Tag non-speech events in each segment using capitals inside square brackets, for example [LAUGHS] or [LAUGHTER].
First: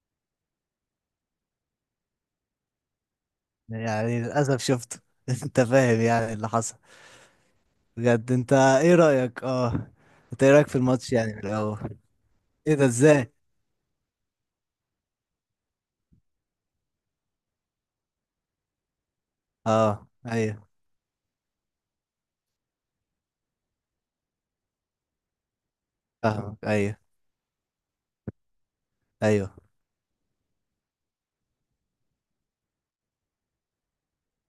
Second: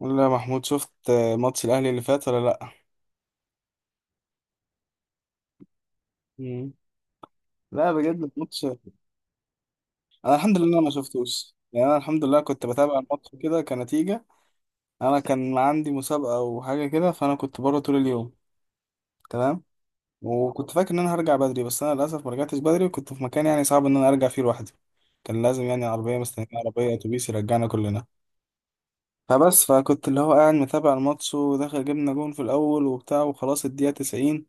لا يا محمود، شفت ماتش الاهلي اللي فات ولا لا؟ يعني للأسف شفته. [LAUGHS] انت فاهم يعني اللي مم. حصل. لا، بجد بجد انت الماتش. ايه رأيك؟ اه انا انت ايه الحمد رأيك في لله ما الماتش يعني من شفتوش، يعني انا الأول؟ الحمد لله كنت ايه ده بتابع الماتش ازاي؟ كده كنتيجة. انا كان عندي مسابقة وحاجة كده، فانا كنت بره طول اليوم. تمام. اه ايوه. وكنت فاكر ان انا هرجع بدري، بس انا للاسف ما رجعتش بدري، وكنت في مكان يعني صعب ان انا ارجع فيه لوحدي. كان لازم يعني عربية مستنية، فاهمك عربية ايوه. اتوبيس يرجعنا كلنا. ايوه. فكنت اللي هو قاعد متابع الماتش وداخل، جبنا جون في الاول وبتاع وخلاص الدقيقة 90،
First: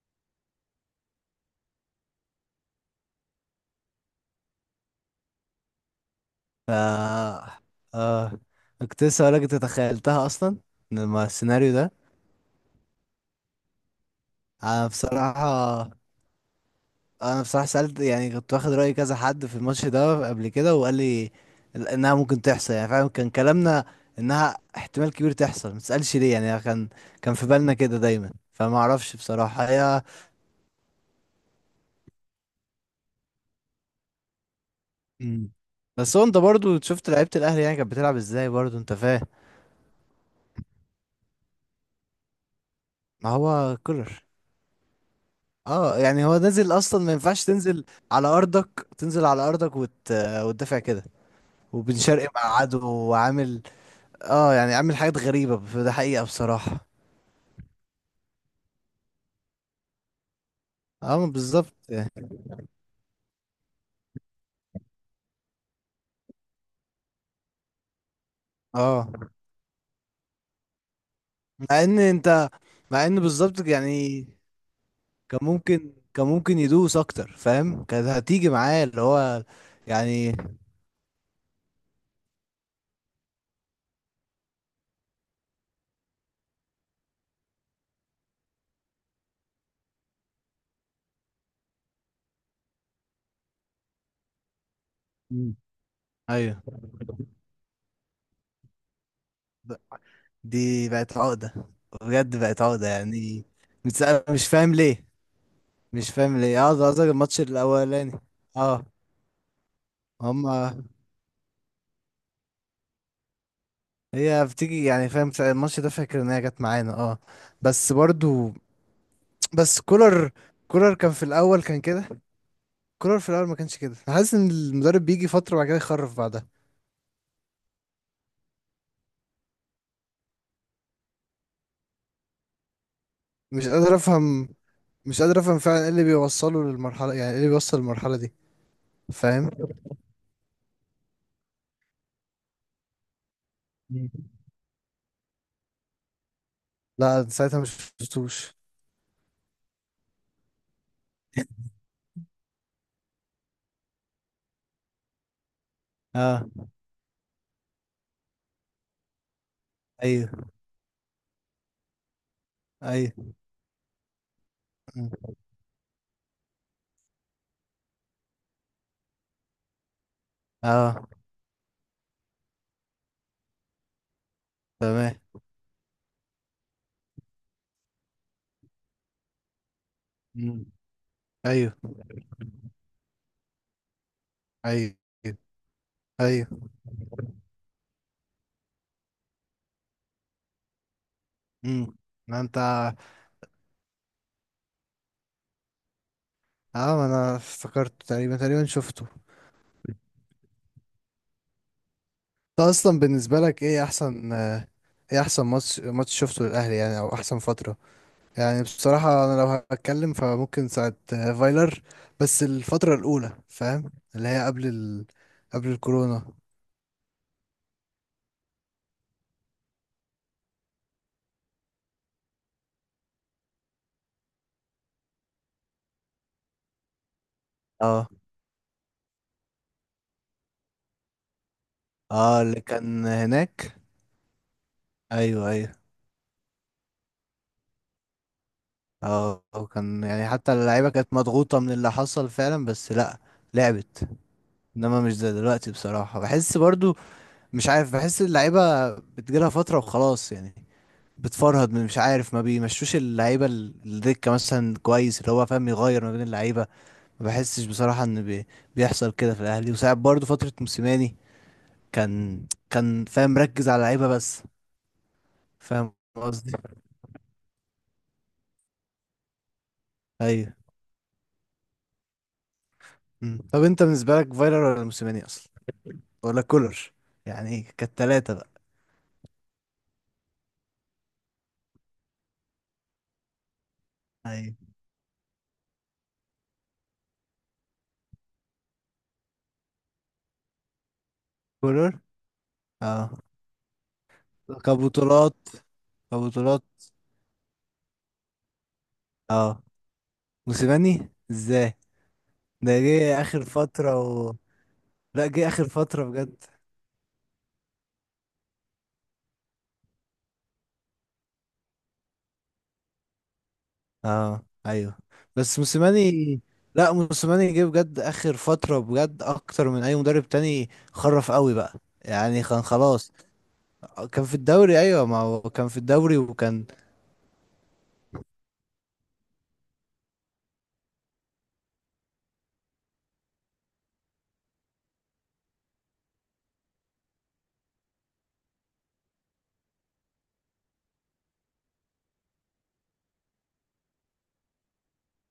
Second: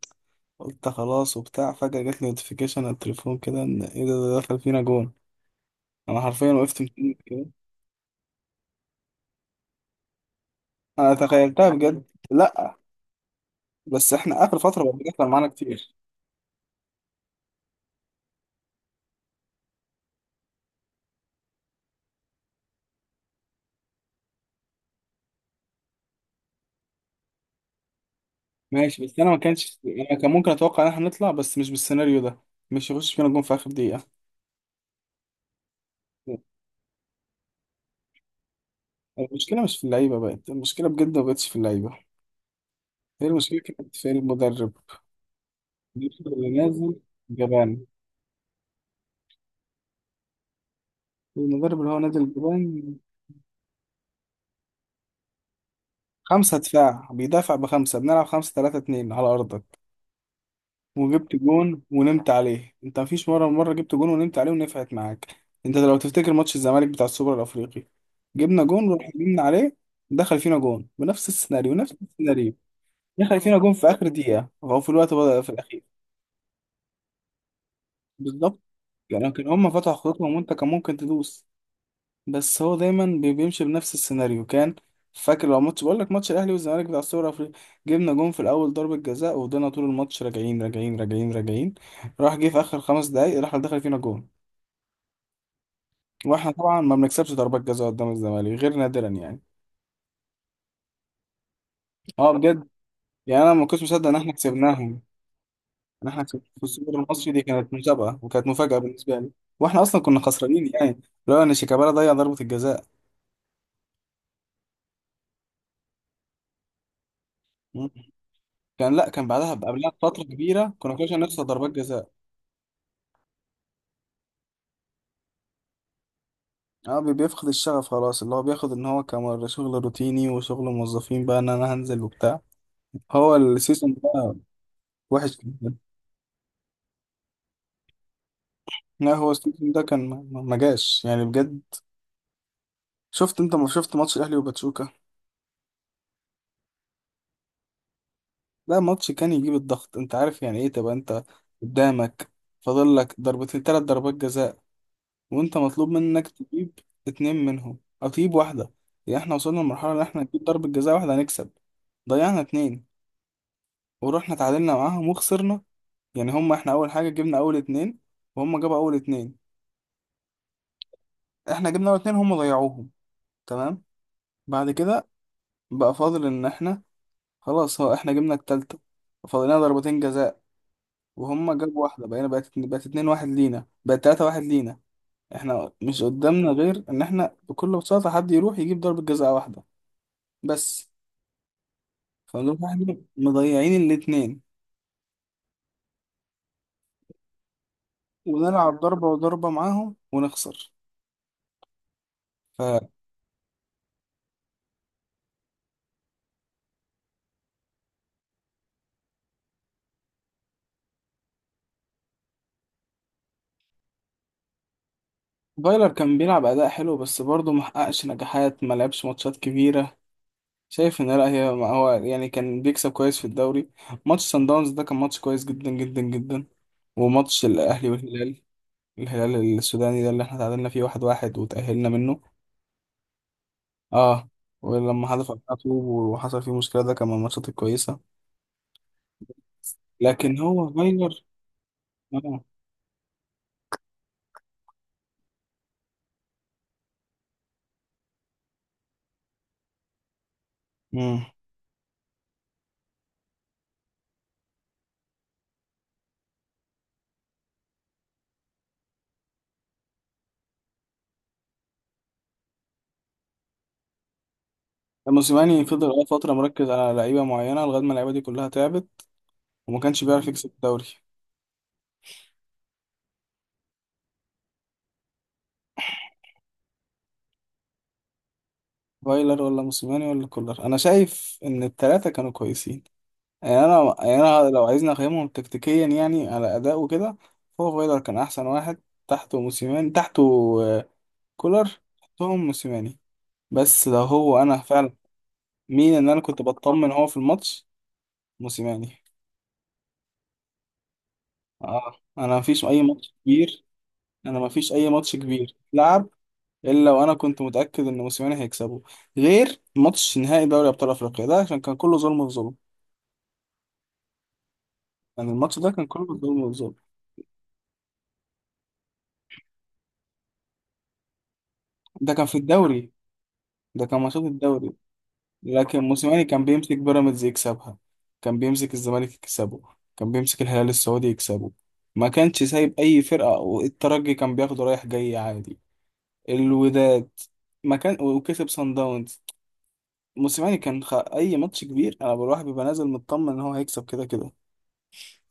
قلت خلاص وبتاع. فجأة جاتلي نوتيفيكيشن على التليفون كده ان ايه ده دخل فينا جون. انا حرفيا ف وقفت متأمل كده. اه كنت لسه هقولك انت تخيلتها اصلا انا لما تخيلتها السيناريو ده. بجد، لا. بس احنا اخر فترة انا بقى بيحصل معانا بصراحة كتير. انا بصراحه سالت يعني كنت واخد راي كذا حد في الماتش ده قبل كده وقال لي انها ممكن تحصل يعني فعلا. كان كلامنا انها احتمال كبير تحصل، ما تسالش ليه. يعني كان في بالنا كده دايما، فما ماشي، اعرفش بس انا ما بصراحه كانش. هي. انا كان ممكن اتوقع ان احنا نطلع، بس مش بالسيناريو ده، مش يخش فينا جون في اخر دقيقة. مم. بس هو انت برضو شفت لعيبه الاهلي يعني كانت بتلعب ازاي برضو انت فاهم. المشكلة مش في اللعيبة، بقت المشكلة بجد ما بقتش في اللعيبة، هي ما المشكلة هو كانت في كولر المدرب. اه يعني المدرب هو اللي نازل نازل اصلا، ما ينفعش جبان. تنزل على ارضك، تنزل على ارضك وتدافع كده. المدرب اللي وبن هو شرقي نازل مع عدو جبان. وعامل، اه يعني عامل حاجات غريبه ده حقيقه خمسة بصراحه. دفاع بيدافع بخمسة، بنلعب خمسة تلاتة اتنين على أرضك، اه وجبت بالظبط جون يعني. ونمت عليه. انت مفيش مره مره جبت جون ونمت عليه ونفعت معاك. انت لو تفتكر ماتش الزمالك بتاع السوبر الافريقي، جبنا جون اه ورحنا نمنا عليه، دخل فينا جون بنفس السيناريو، مع نفس ان انت السيناريو. مع ان دخل فينا بالظبط جون في اخر يعني. دقيقه او في الوقت كان بدأ في الاخير. ممكن كان ممكن يدوس اكتر فاهم، كانت هتيجي بالظبط، معاه اللي يعني هو كان هم فتحوا خطوطهم يعني. وانت كان ممكن تدوس. بس هو دايما بيمشي بنفس السيناريو. كان فاكر، لو ماتش، بقول لك ماتش الاهلي والزمالك بتاع السوبر الافريقي، جبنا جون في الاول ضربة جزاء وفضلنا طول الماتش راجعين راجعين راجعين راجعين، راح جه في اخر خمس دقايق راح دخل فينا جون. مم. واحنا ايوه. طبعا ما بنكسبش ضربات جزاء قدام الزمالك غير نادرا، يعني ب- دي بقت عقدة، اه بجد بقت بجد. عقدة يعني يعني. انا ما كنتش مصدق ان احنا مش فاهم كسبناهم. ليه، ان مش احنا فاهم كسبنا في ليه اه. ده السوبر قصدك المصري، دي الماتش كانت الاولاني؟ مسابقة وكانت مفاجأة اه. بالنسبة لي. واحنا اصلا كنا خسرانين هما يعني، لو ان شيكابالا ضيع ضربة الجزاء. هي بتيجي يعني فاهم ساعة الماتش ده، فاكر ان هي جت معانا اه. مم. بس برضو. كان لا كان بعدها، بس قبلها بفترة كولر كبيرة كولر كنا كل كان شوية في نخسر الاول ضربات كان كده. جزاء. كولر في الاول ما كانش كده، أنا حاسس ان المدرب بيجي فتره وبعد كده يخرف بعدها. اه بيفقد الشغف خلاص، اللي هو بياخد ان هو كمر شغل روتيني وشغل موظفين بقى، ان انا هنزل وبتاع. هو مش السيزون قادر ده افهم مش وحش قادر افهم جدا. فعلا ايه اللي بيوصله للمرحله، يعني ايه اللي بيوصل للمرحله دي. لا هو فاهم. السيزون ده كان ما جاش يعني بجد. شفت انت، ما شفت مم. ماتش الاهلي وباتشوكا؟ لا ساعتها مش شفتوش. ده ماتش كان يجيب الضغط. انت عارف يعني ايه تبقى انت قدامك فاضل لك ضربتين ثلاث ضربات جزاء، وانت مطلوب منك اه تجيب اتنين منهم او تجيب واحده. يعني احنا وصلنا لمرحله ان احنا نجيب ايوه. ضربه جزاء واحده هنكسب. ضيعنا اتنين ايوه. ورحنا تعادلنا معاهم مم. وخسرنا. يعني هم احنا اول حاجه جبنا اول اتنين، وهم جابوا اول اتنين. اه. احنا جبنا اول اتنين هم ضيعوهم. تمام. بعد كده تمام. بقى فاضل ان احنا، خلاص هو احنا جبنا التالتة، فاضلنا ضربتين جزاء، مم. وهم ايوه. جابوا واحده، بقينا بقت بقت اتنين واحد لينا، بقت تلاتة واحد لينا. ايوه. احنا مش قدامنا ايوه. غير ان احنا بكل بساطه حد يروح يجيب ضربه جزاء واحده بس. امم. ما انت فنروح احنا مضيعين الاتنين اه، ما انا افتكرت تقريبا تقريبا ونلعب ضربه شفته. وضربه معاهم ونخسر. انت اصلا بالنسبه لك ايه احسن ايه احسن ماتش، ماتش شفته للاهلي يعني او احسن فتره. يعني بصراحة أنا لو هتكلم فممكن ساعة فايلر. بس الفترة الأولى فاهم اللي هي قبل قبل فايلر كان الكورونا. بيلعب أداء حلو بس برضه محققش نجاحات، ما لعبش ماتشات كبيرة. شايف إن لا، هي، ما هو يعني كان بيكسب كويس في الدوري. ماتش سان داونز ده كان ماتش كويس جدا جدا جدا. وماتش الأهلي اه. والهلال، الهلال السوداني ده اللي احنا تعادلنا فيه واحد واحد وتأهلنا منه اه اللي كان هناك. اه. ولما حذف أيوه علينا أيوه. طوب وحصل فيه مشكلة، ده كان من الماتشات الكويسة. اه وكان يعني لكن حتى هو اللعيبة كانت فايلر مضغوطة من اللي حصل اه. فعلا. بس لأ لعبت. إنما مش زي دلوقتي بصراحة، بحس برضو مش عارف بحس اللعيبة بتجيلها فترة وخلاص يعني. مم. بتفرهد من مش عارف، ما بيمشوش اللعيبة الدكة مثلا كويس اللي هو فاهم، يغير ما بين اللعيبة. ما بحسش بصراحة ان بيحصل كده في الاهلي. وساعات برضو فترة موسيماني كان كان فاهم مركز على لعيبة بس. موسيماني فاهم فضل فترة قصدي. مركز على لعيبة معينة لغاية ما اللعيبة دي كلها تعبت، وما كانش بيعرف يكسب ايوه. الدوري. مم. طب انت بالنسبة لك فايلر ولا موسيماني اصلا ولا كولر؟ يعني ايه؟ كانت تلاتة بقى. فايلر ولا موسيماني ولا كولر، انا شايف ان الثلاثه كانوا كويسين. يعني انا، يعني انا لو ايوه. عايزني اقيمهم تكتيكيا يعني على اداء وكده، فهو فايلر كان احسن واحد، تحته موسيماني، تحته آه، كولر. كولر. تحتهم موسيماني. اه. بس لو هو انا فعلا، كبطولات. مين ان انا كنت كبطولات. بطمن هو في الماتش؟ موسيماني. اه. موسيماني ازاي؟ اه، انا مفيش ده اي ماتش جه اخر كبير، فترة انا مفيش اي ماتش لا جه كبير اخر فترة لعب بجد. الا وانا كنت متاكد ان موسيماني هيكسبه، غير ماتش نهائي دوري ابطال افريقيا ده عشان كان كله ظلم في ظلم. اه ايوه. يعني الماتش بس ده كان كله بالظبط موسيماني، بالظبط. لا موسيماني جه بجد اخر فتره بجد اكتر من اي مدرب تاني، خرف قوي بقى. ده كان في يعني كان الدوري، خلاص. ده كان ماتشات كان في الدوري. الدوري ايوه، ما هو كان في لكن الدوري موسيماني كان وكان. بيمسك بيراميدز يكسبها، كان بيمسك الزمالك يكسبه، كان بيمسك الهلال السعودي يكسبه، ما كانش سايب اي فرقة. والترجي كان بياخده رايح جاي عادي، الوداد، ما كان، وكسب سان داونز. موسيماني كان اي ماتش كبير انا بروح بيبقى نازل مطمن ان هو هيكسب كده كده.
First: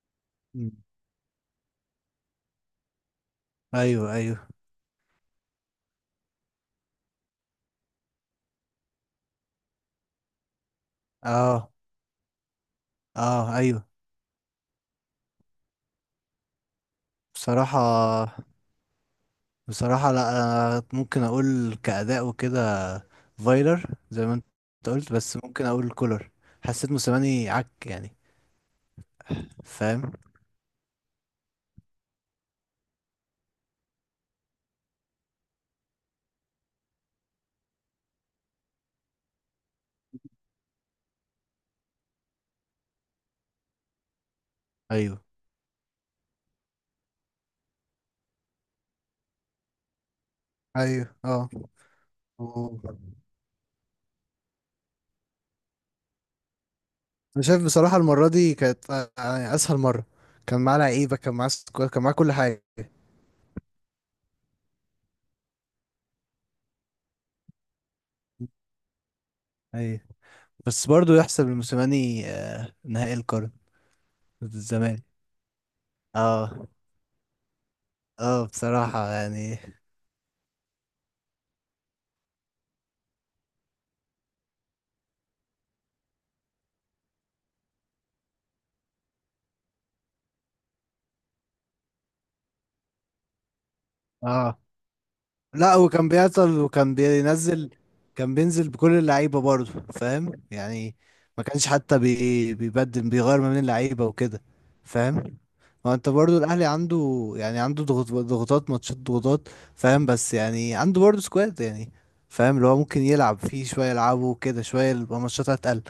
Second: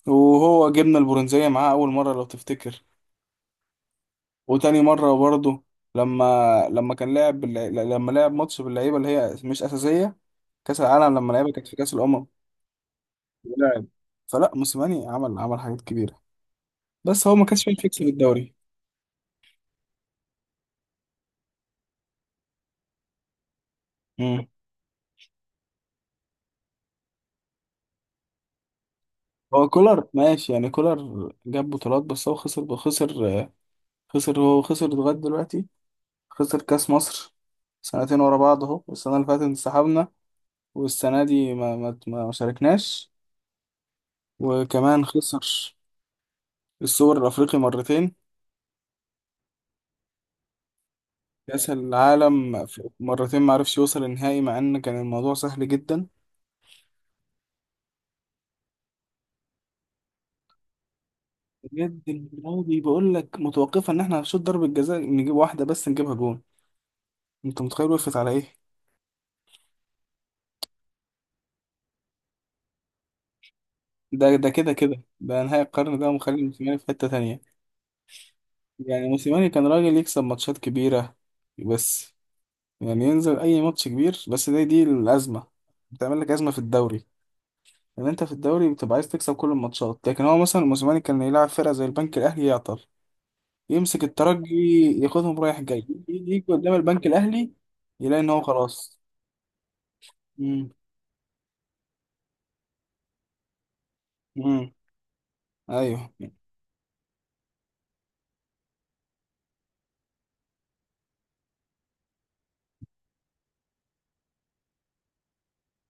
وهو مم. جبنا البرونزية معاه اول مرة لو تفتكر، ايوه. ايوه. وتاني مرة برضه. لما لما كان لعب باللع- لما لعب ماتش باللعيبة اللي هي مش أساسية، كأس العالم لما لعيبة كانت اه. في كأس الأمم، اه ولعب. ايوه. فلا، موسيماني عمل حاجات كبيرة، بس هو ما كانش فاهم بصراحه، يكسب الدوري. بصراحه لا أنا ممكن اقول كاداء وكده فايلر زي ما انت مم. قلت. بس ممكن اقول كولر، حسيت موسيماني عك يعني. هو كولر فاهم. ماشي يعني، كولر جاب بطولات بس هو خسر، خسر، خسر. هو خسر لغاية دلوقتي، خسر كأس مصر سنتين ورا بعض، اهو السنة اللي فاتت انسحبنا، والسنة دي ما شاركناش. وكمان ايوه. خسر السوبر الأفريقي مرتين. ايوه. اه كأس العالم مرتين ما عرفش يوصل النهائي، مع ان كان الموضوع سهل جدا. انا شايف بصراحه المره دي كانت يعني اسهل مره. كان معاه لعيبه، كان معاه سكواد، بجد كان معاه كل حاجه. الماضي بقول لك متوقفه ان احنا هنشوط ضربه جزاء نجيب واحده بس، نجيبها جون. انت متخيل وقفت على ايه؟ ايوه. بس برضو يحسب لموسيماني نهائي القرن ده ضد كده كده الزمالك. ده نهائي القرن، ده ومخلي اه. موسيماني في حته تانية. اه بصراحه يعني موسيماني يعني. كان راجل يكسب ماتشات كبيره، بس يعني ينزل اي ماتش كبير، بس دي الازمه بتعمل لك ازمه في الدوري. يعني انت في الدوري بتبقى عايز تكسب كل الماتشات، لكن هو مثلا موسيماني كان يلعب فرقه زي البنك الاهلي يعطل، يمسك الترجي اه ياخدهم رايح لا جاي، هو يجي كان يجي بيعطل قدام وكان البنك الاهلي بينزل. يلاقي ان كان هو بينزل بكل خلاص. اللعيبة برضه فاهم امم. يعني. ما كانش حتى بيبدل، بيغير ما بين اللعيبة وكده. امم. فاهم. ما انت ايوه. برضه الاهلي عنده يعني عنده ضغط، ضغوطات ماتشات ضغوطات فاهم. بس يعني عنده برضه سكواد يعني، فاهم اللي هو ممكن يلعب فيه شوية، يلعبه كده شوية يبقى ماتشات هتقل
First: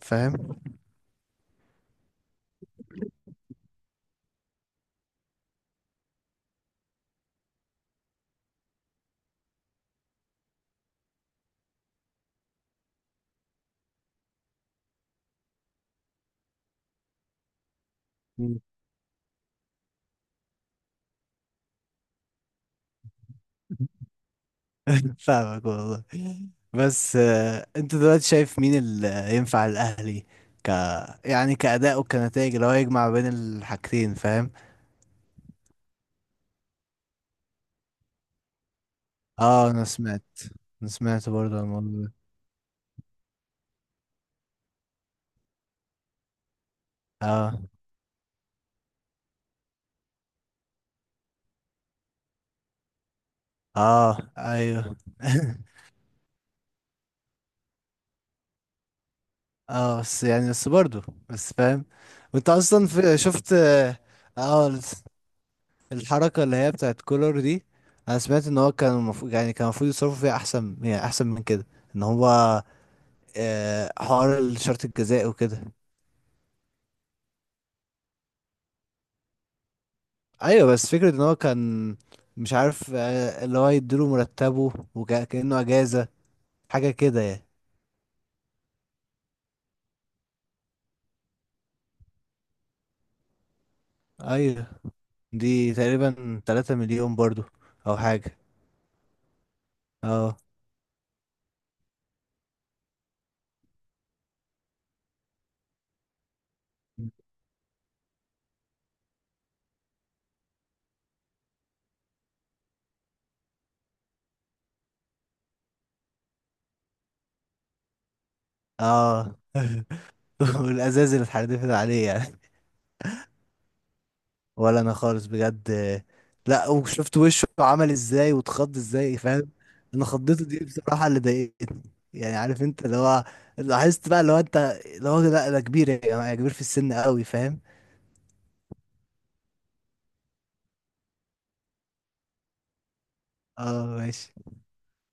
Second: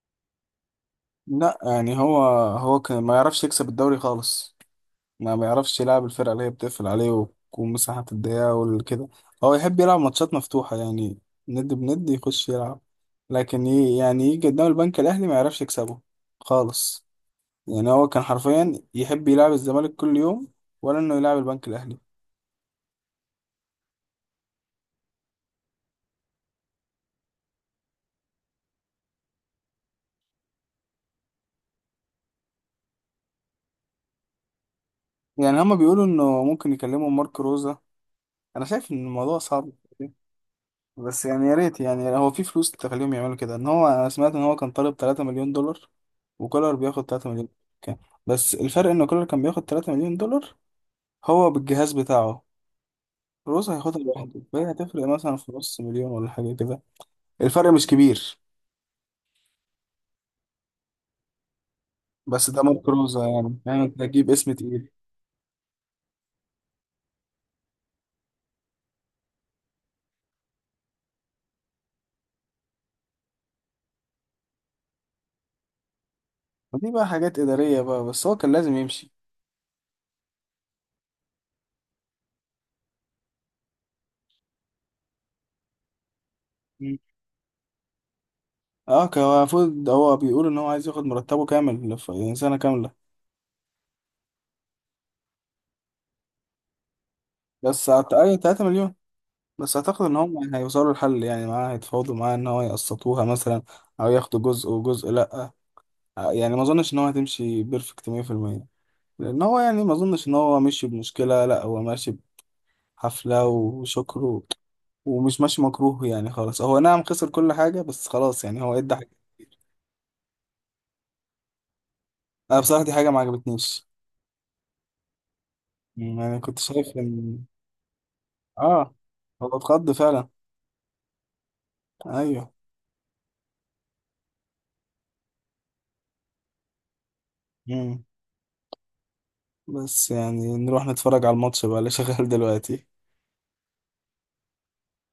فاهم. لا يعني هو كان ما يعرفش يكسب الدوري خالص، ما بيعرفش يلعب الفرقه اللي هي بتقفل عليه ومساحه الضيقه وكده. هو يحب يلعب ماتشات مفتوحه يعني، ند بند يخش يلعب، لكن يعني يجي قدام البنك الاهلي ما يعرفش يكسبه خالص. يعني هو كان مم. حرفيا يحب يلعب الزمالك كل يوم ولا انه يلعب البنك الاهلي. [LAUGHS] فاهمك والله. بس انت دلوقتي شايف مين اللي ينفع الاهلي؟ ك يعني كأداء وكنتائج اللي هو يجمع بين الحاجتين فاهم. يعني هما بيقولوا انه ممكن يكلموا مارك روزا، انا شايف ان الموضوع اه صعب. انا سمعت، انا بس سمعت يعني يا برضه عن ريت، الموضوع يعني ده. هو في فلوس تخليهم يعملوا كده ان هو. انا سمعت ان هو كان طالب 3 مليون دولار، وكولر بياخد 3 مليون اه. كان. بس الفرق ان كولر كان بياخد 3 مليون دولار هو بالجهاز بتاعه، روزا هياخدها اه لوحده فهي ايوه. هتفرق مثلا في نص مليون ولا حاجه كده. الفرق مش كبير. [LAUGHS] اه بس يعني، بس برضه، بس فاهم. وانت بس ده اصلا مارك في روزا، شفت يعني اه انت هتجيب اسم آه، تقيل. الحركة اللي هي بتاعت كولر دي. انا سمعت ان هو كان المفروض يعني كان المفروض يصرفوا فيها احسن يعني احسن من كده. ان هو حوار الشرط الجزائي وكده. ودي بقى حاجات اداريه بقى، بس هو كان لازم يمشي. ايوه بس فكرة ان هو كان مش عارف اللي هو يديله مرتبه وكأنه اجازة، حاجة كده يعني. اه كان هو المفروض، هو بيقول ان هو عايز ياخد مرتبه كامل، يعني سنه كامله. ايوه. دي تقريبا 3 مليون برضو بس او حاجة. اي 3 مليون. بس اعتقد ان اه. هم هيوصلوا لحل، يعني معاه هيتفاوضوا معاه ان هو يقسطوها مثلا او ياخدوا جزء وجزء، لا يعني ما اظنش ان هو هتمشي بيرفكت 100%. لان هو يعني ما اظنش ان هو ماشي بمشكله، لا هو ماشي بحفله وشكر ومش ماشي مكروه يعني خالص. هو نعم خسر كل حاجه، بس خلاص يعني هو ادى حاجه. اه. [LAUGHS] والازاز اللي اتحدفت عليه يعني. انا بصراحه دي حاجه ما عجبتنيش، ولا انا خالص بجد. يعني كنت لا شايف وشفت ان وشه عمل ازاي واتخض اه ازاي هو فاهم. اتخض انا فعلا. خضته دي بصراحه اللي ضايقتني. يعني ايوه. عارف انت اللي هو، لاحظت بقى اللي هو انت، اللي هو لا ده كبير يا جماعه، كبير في السن قوي فاهم. مم. بس يعني نروح نتفرج على الماتش بقى اللي شغال دلوقتي. اه ماشي.